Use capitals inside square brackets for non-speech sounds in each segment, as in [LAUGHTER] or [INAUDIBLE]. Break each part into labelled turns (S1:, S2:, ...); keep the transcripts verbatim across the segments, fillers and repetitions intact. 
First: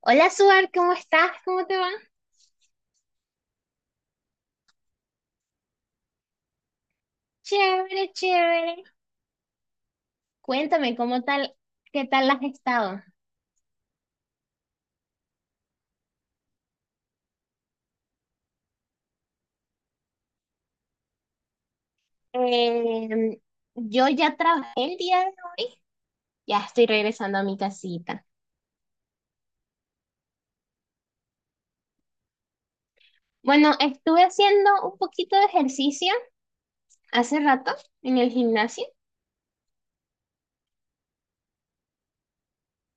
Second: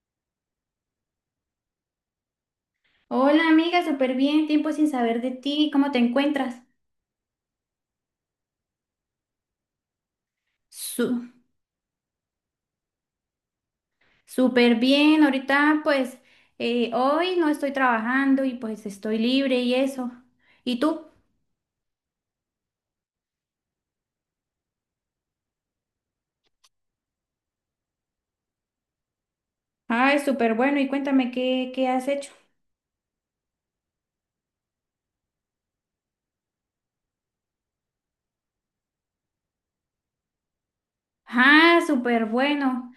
S1: Hola, Suar, ¿cómo estás? ¿Cómo te va?
S2: Hola amiga, súper bien, tiempo sin saber de ti, ¿cómo te encuentras?
S1: Chévere, chévere. Cuéntame, ¿cómo
S2: Su-
S1: tal, ¿qué tal has estado?
S2: Súper bien, ahorita pues eh, hoy no estoy trabajando y pues estoy libre y eso. ¿Y tú?
S1: Eh, yo ya trabajé el día de hoy, ya estoy regresando a mi casita.
S2: Ay, súper bueno, y cuéntame qué, qué has hecho.
S1: Bueno, estuve haciendo un poquito de ejercicio hace rato en el gimnasio.
S2: Ah, súper bueno.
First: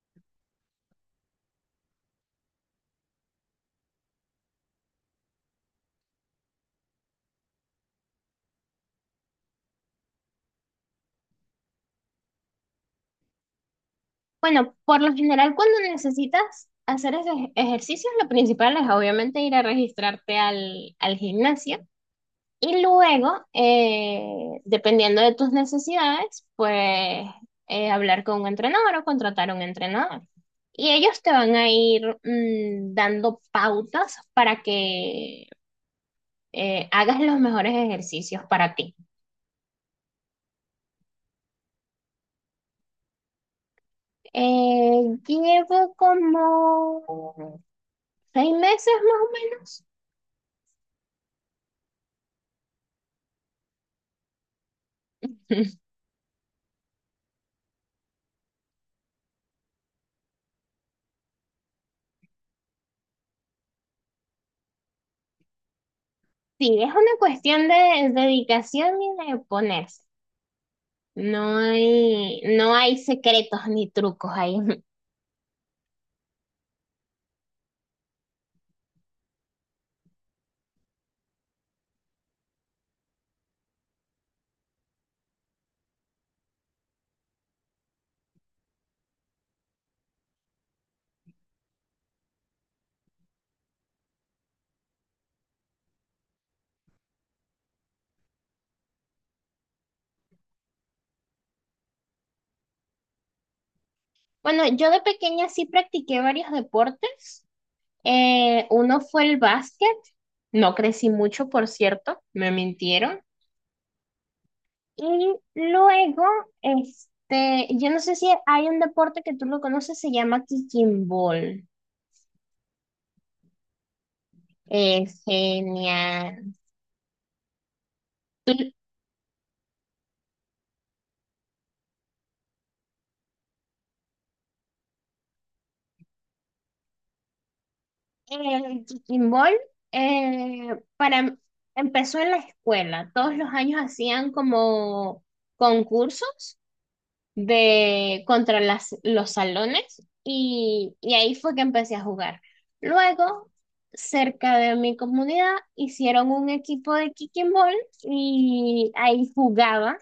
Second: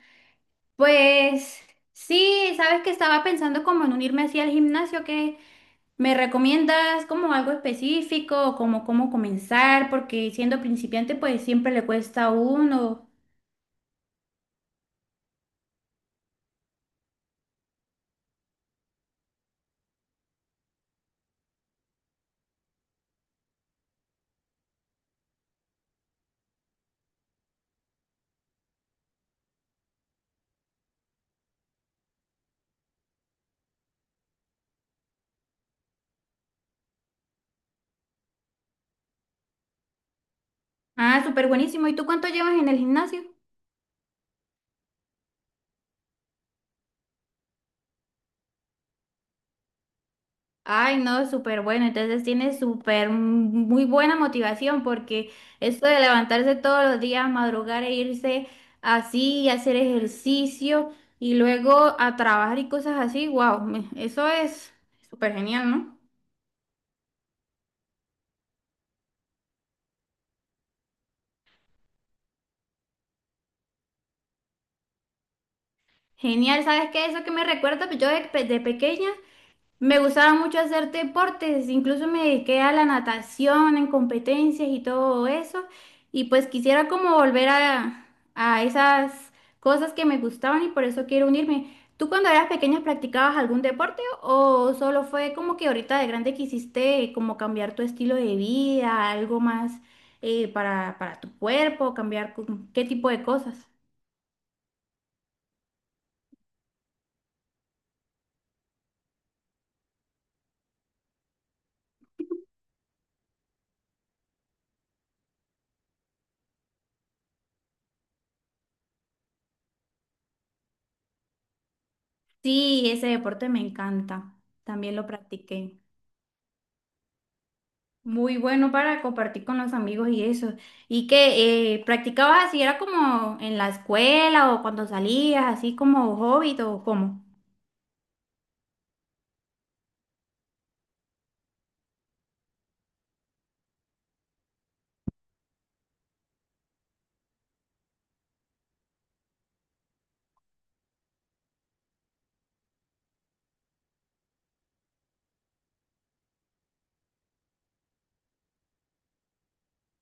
S2: Pues sí, sabes que estaba pensando como en unirme así al gimnasio, que me recomiendas como algo específico, como cómo comenzar, porque siendo principiante pues siempre le cuesta a uno.
S1: Bueno, por lo general, cuando necesitas hacer esos ejercicios, lo principal es obviamente ir a registrarte al, al gimnasio. Y luego, eh, dependiendo de tus necesidades, pues eh, hablar con un entrenador o contratar un entrenador. Y ellos te van a ir mm, dando pautas para que eh, hagas los mejores ejercicios para ti.
S2: Ah, súper buenísimo. ¿Y tú cuánto llevas en el gimnasio?
S1: Eh, llevo como seis meses más o menos.
S2: Ay, no, súper bueno. Entonces tienes súper mm, muy buena motivación porque esto
S1: [LAUGHS]
S2: de levantarse todos los días, madrugar e irse así y hacer ejercicio y luego a trabajar y cosas así, wow, eso es súper genial, ¿no?
S1: Sí, es una cuestión de dedicación y de ponerse. No hay, no hay secretos ni trucos ahí. [LAUGHS]
S2: Genial, ¿sabes qué? Eso que me recuerda, pues yo de, pe- de pequeña me gustaba mucho hacer deportes, incluso me dediqué a la natación en competencias y todo eso. Y pues quisiera como volver a, a esas cosas que me gustaban y por eso quiero unirme. ¿Tú cuando eras pequeña practicabas algún deporte o solo fue como que ahorita de grande quisiste como cambiar tu estilo de vida, algo más eh, para, para tu cuerpo, cambiar cu- qué tipo de cosas?
S1: Bueno, yo de pequeña sí practiqué varios deportes. Eh, uno fue el básquet. No crecí mucho, por cierto, me mintieron. Y luego, este, yo no sé si hay un deporte que tú lo conoces, se llama kicking ball.
S2: Sí, ese deporte me encanta, también lo
S1: Es
S2: practiqué.
S1: genial.
S2: Muy bueno para compartir con los amigos y eso. ¿Y que eh, practicabas así? ¿Era como en la escuela o cuando salías, así como hobby o cómo?
S1: El kicking ball, eh, para, empezó en la escuela. Todos los años hacían como concursos de contra las, los salones y, y ahí fue que empecé a jugar. Luego, cerca de mi comunidad, hicieron un equipo de kicking ball y ahí jugaba.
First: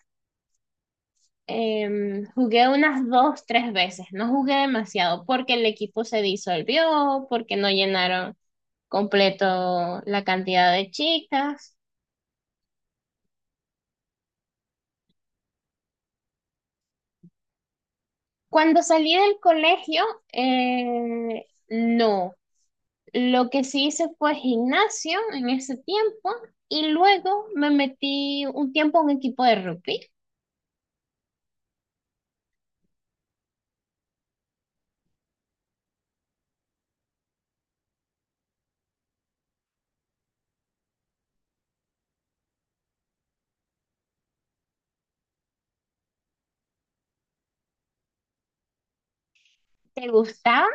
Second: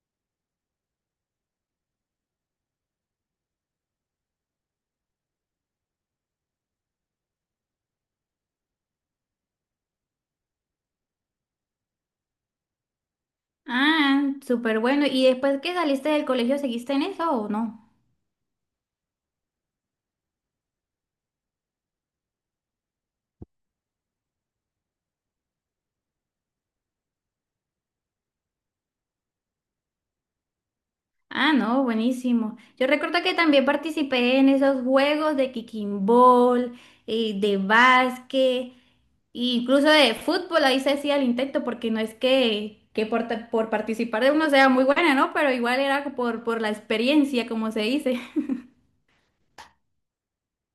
S1: Em, jugué unas dos, tres veces, no jugué demasiado porque el equipo se disolvió, porque no llenaron completo la cantidad de chicas.
S2: Ah, súper bueno. ¿Y después que saliste del colegio, seguiste en eso o no?
S1: Cuando salí del colegio, eh, no. Lo que sí hice fue gimnasio en ese tiempo y luego me metí un tiempo a un equipo de rugby.
S2: Ah, no, buenísimo. Yo recuerdo que también participé en esos juegos de kicking ball, eh, de básquet, incluso de fútbol, ahí se hacía el intento, porque no es que, que por, ta- por participar de uno sea muy buena, ¿no? Pero igual era por, por la experiencia, como se dice.
S1: ¿Te gustaba?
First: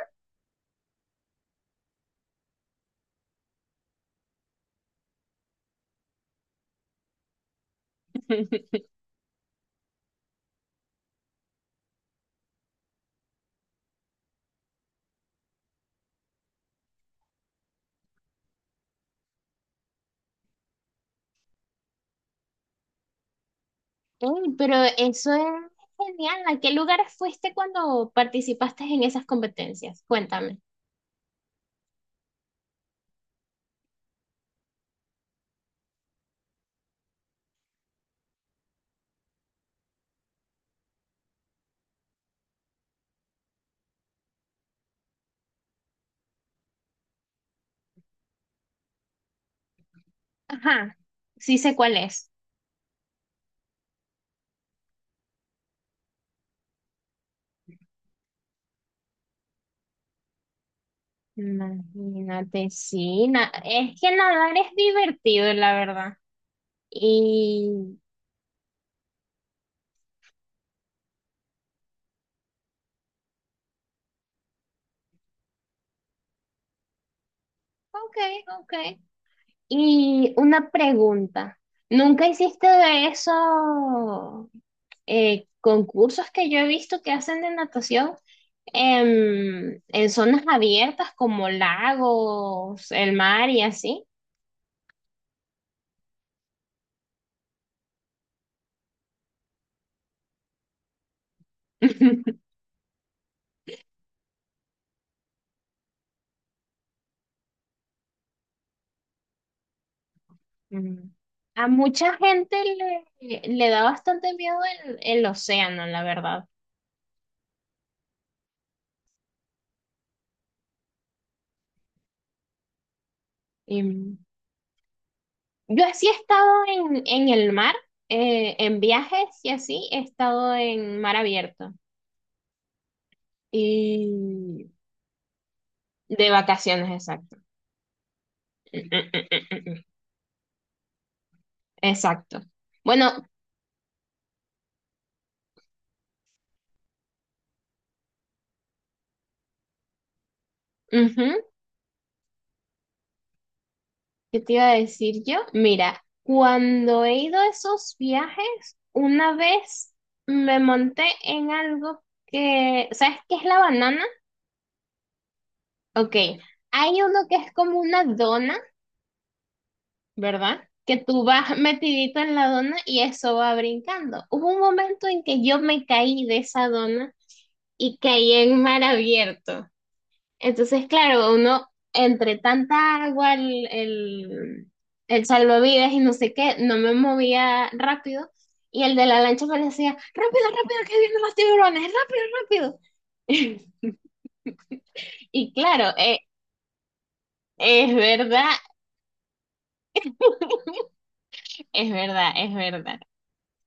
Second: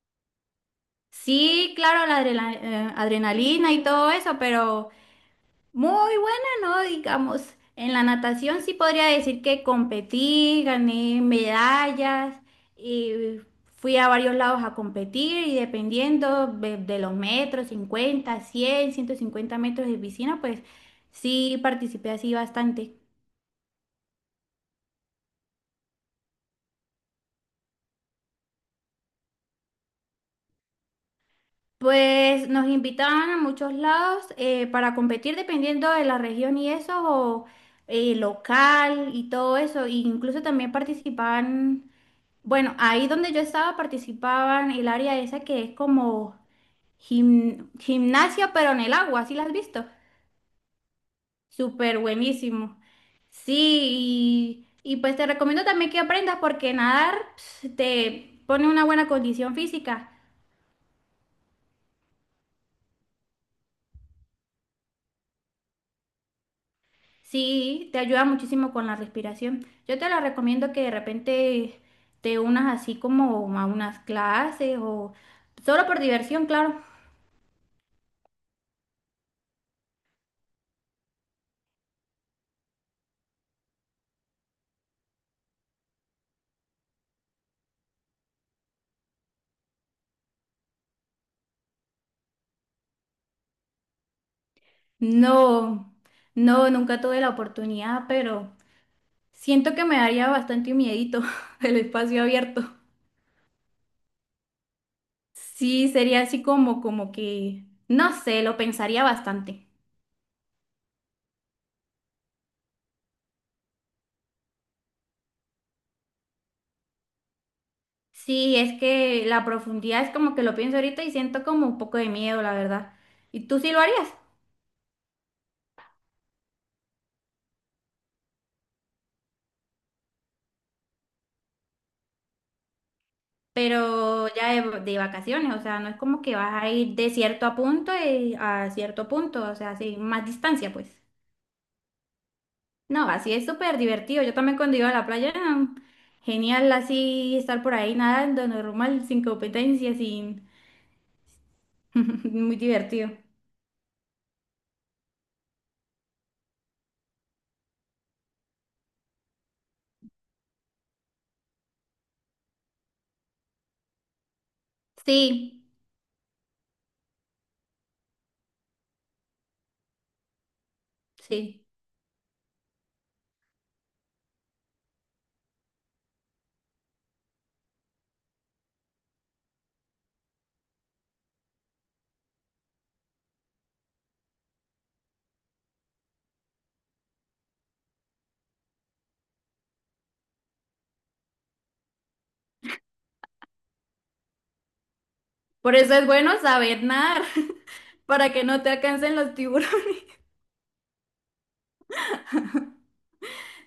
S2: Sí, claro, la adrela- eh, adrenalina y todo eso, pero... Muy buena, ¿no? Digamos, en la natación sí podría decir que competí, gané medallas y fui a varios lados a competir y dependiendo de, de los metros, cincuenta cien ciento cincuenta metros de piscina, pues sí participé así bastante.
S1: Ey, pero eso es genial. ¿A qué lugares fuiste cuando participaste en esas competencias? Cuéntame.
S2: Pues nos invitaban a muchos lados eh, para competir dependiendo de la región y eso, o eh, local y todo eso. E incluso también participaban. Bueno, ahí donde yo estaba participaban el área esa que es como gim- gimnasia, pero en el agua, ¿sí la has visto?
S1: Ajá, sí sé cuál
S2: Súper
S1: es.
S2: buenísimo. Sí, y, y pues te recomiendo también que aprendas porque nadar ps, te pone una buena condición física.
S1: Imagínate, sí. na- es que nadar es divertido, la verdad.
S2: Sí,
S1: Y...
S2: te ayuda muchísimo con la respiración. Yo te la recomiendo que de repente te unas así como a unas clases o solo por diversión, claro.
S1: Ok, ok. Y una pregunta, ¿nunca hiciste de esos eh, concursos que yo he visto que hacen de natación em, en zonas abiertas como lagos, el mar y así?
S2: No, no, nunca tuve la oportunidad, pero... Siento que me daría bastante miedito [LAUGHS] el espacio
S1: [LAUGHS]
S2: abierto. Sí, sería así como, como que, no sé, lo pensaría bastante.
S1: Mm. A mucha gente le, le da bastante miedo el, el océano, la verdad.
S2: Sí, es que la profundidad es como que lo pienso ahorita y siento como un poco de miedo, la verdad. ¿Y tú sí lo harías?
S1: Em, yo así he estado en, en el mar, eh, en viajes y así he estado en mar abierto.
S2: Pero ya
S1: Y
S2: de, de vacaciones, o sea, no es como
S1: De
S2: que vas a
S1: vacaciones,
S2: ir de
S1: exacto.
S2: cierto a punto y a
S1: Mm,
S2: cierto
S1: mm, mm,
S2: punto, o
S1: mm,
S2: sea,
S1: mm.
S2: sí, más distancia, pues.
S1: Exacto.
S2: No,
S1: Bueno.
S2: así es súper divertido. Yo también cuando iba a la playa, mm, genial así estar por ahí nadando, normal, sin competencia, sin
S1: Ujú.
S2: [LAUGHS] muy divertido.
S1: ¿Qué te iba a decir yo? Mira, cuando he ido a esos viajes, una vez me monté en algo que, ¿sabes qué es la banana?
S2: Sí,
S1: Ok, hay uno que es como una dona, ¿verdad? Que tú vas
S2: sí.
S1: metidito en la dona y eso va brincando. Hubo un momento en que yo me caí de esa dona y caí en mar abierto. Entonces, claro, uno entre tanta agua, el, el, el salvavidas y no sé qué, no me movía rápido. Y el de la lancha parecía, rápido, rápido, que vienen los tiburones, rápido, rápido. [LAUGHS] Y
S2: Por
S1: claro,
S2: eso es
S1: eh,
S2: bueno saber nadar,
S1: es
S2: [LAUGHS] para que
S1: verdad,
S2: no te alcancen los tiburones. [LAUGHS]
S1: es verdad, es verdad.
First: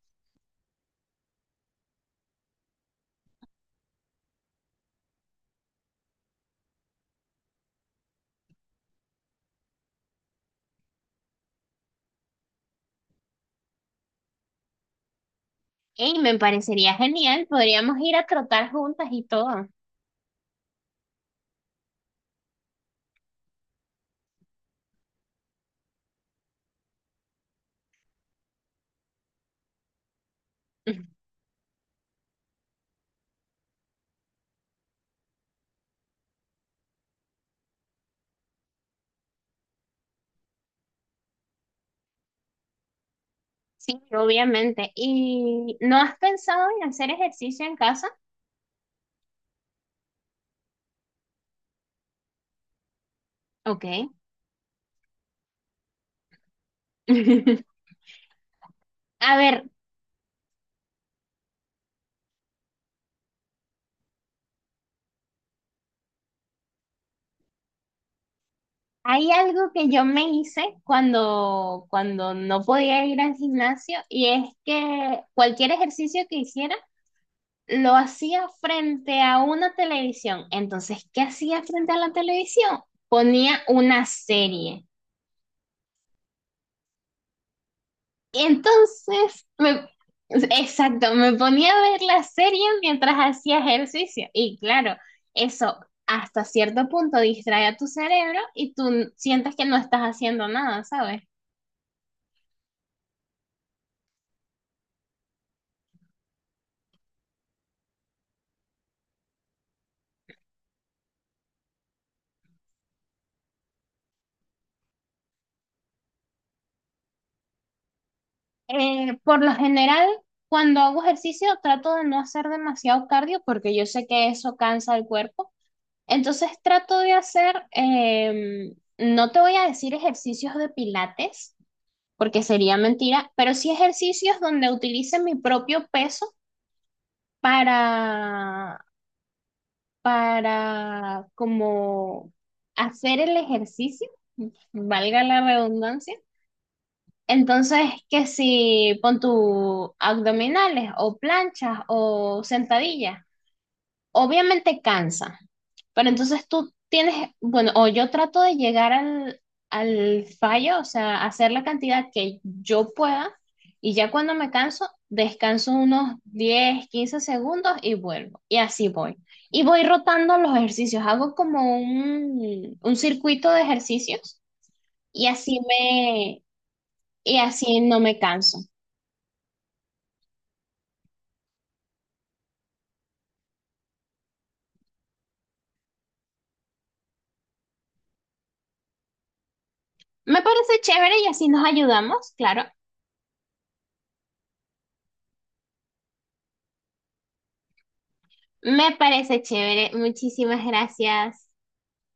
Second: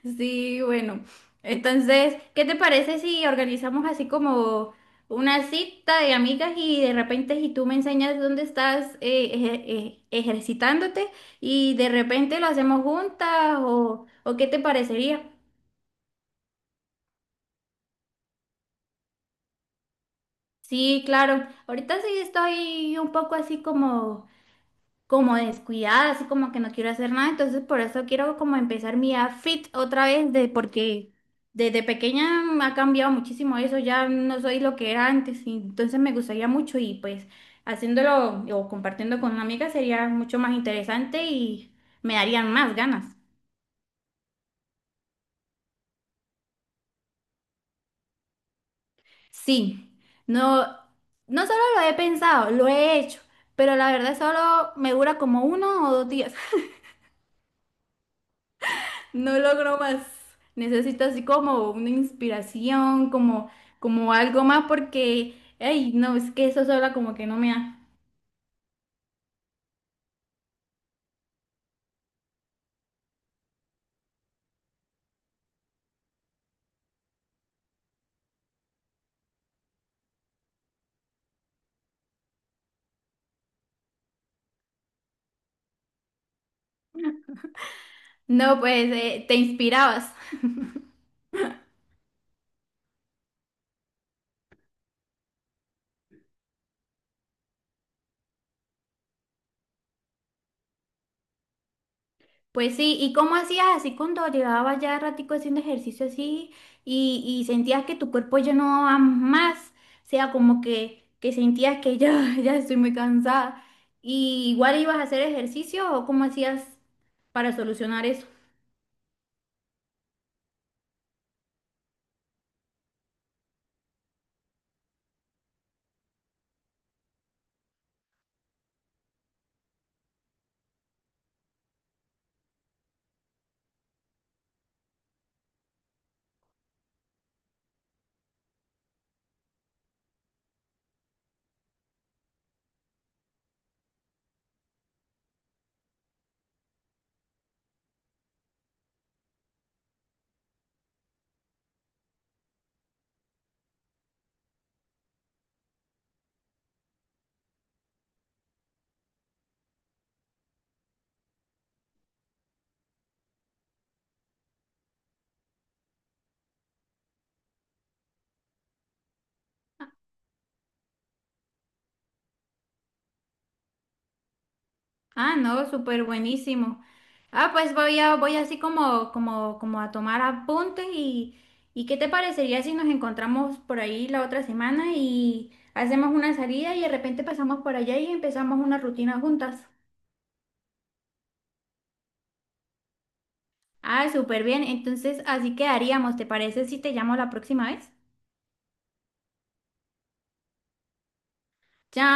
S2: Sí, bueno. Entonces, ¿qué te parece si organizamos así como una cita de amigas y de repente si tú me enseñas dónde estás eh, ejer- eh, ejercitándote y de repente lo hacemos juntas o, o qué te parecería?
S1: Y me parecería genial, podríamos ir a trotar juntas y todo.
S2: Sí, claro. Ahorita sí estoy un poco así como... como descuidada, así como que no quiero hacer nada, entonces por eso quiero como empezar mi vida fit otra vez, de, porque
S1: [LAUGHS]
S2: desde pequeña me ha cambiado muchísimo eso, ya no soy lo que era antes, y entonces me gustaría mucho y pues haciéndolo o compartiendo con una amiga sería mucho más interesante y me darían más ganas.
S1: Sí, obviamente. ¿Y no has pensado en hacer ejercicio en casa?
S2: Sí, no, no solo lo he pensado, lo he hecho, pero la
S1: Ok.
S2: verdad solo me dura como uno o dos días.
S1: [LAUGHS] A
S2: No
S1: ver.
S2: logro más. Necesito así como una inspiración, como, como algo más, porque, ay, no, es que eso sola como que no me da.
S1: Hay algo que yo me hice cuando, cuando no podía ir al gimnasio y es que cualquier ejercicio que hiciera lo hacía frente a una televisión. Entonces, ¿qué hacía frente a la televisión? Ponía una serie. Y
S2: No, pues eh, te
S1: entonces, me-
S2: inspirabas.
S1: exacto, me ponía a ver la serie mientras hacía ejercicio. Y claro, eso hasta cierto punto distrae a tu cerebro y tú sientes que no estás haciendo nada, ¿sabes?
S2: Pues sí, ¿y cómo hacías así cuando llevabas ya ratico haciendo ejercicio así y, y sentías que tu cuerpo ya no va más? O sea, como que, que sentías que ya, [LAUGHS] ya estoy muy cansada. ¿Y igual ibas a hacer ejercicio o cómo hacías para solucionar eso?
S1: Eh, por lo general, cuando hago ejercicio, trato de no hacer demasiado cardio porque yo sé que eso cansa el cuerpo. Entonces, trato de hacer, em, no te voy a decir ejercicios de pilates, porque sería mentira, pero sí ejercicios donde utilice mi propio peso para, para como hacer el ejercicio, valga la redundancia. Entonces, que si pon tu abdominales o planchas o sentadillas, obviamente cansa, pero entonces tú tienes, bueno, o yo trato de llegar al, al fallo, o sea, hacer la cantidad que yo pueda y ya cuando me canso, descanso unos diez quince segundos y vuelvo. Y así voy. Y voy rotando los ejercicios, hago como un, un circuito de ejercicios y
S2: Ah,
S1: así
S2: no, súper
S1: me,
S2: buenísimo.
S1: y
S2: Ah, pues
S1: así
S2: voy
S1: no
S2: a,
S1: me
S2: voy así
S1: canso.
S2: como, como, como a tomar apuntes y, y ¿qué te parecería si nos encontramos por ahí la otra semana y hacemos una salida y de repente pasamos por allá y empezamos una rutina juntas?
S1: Me parece chévere y así nos ayudamos, claro.
S2: Ah, súper bien. Entonces así quedaríamos. ¿Te parece si te llamo la próxima vez?
S1: Me parece chévere. Muchísimas gracias.
S2: Chao.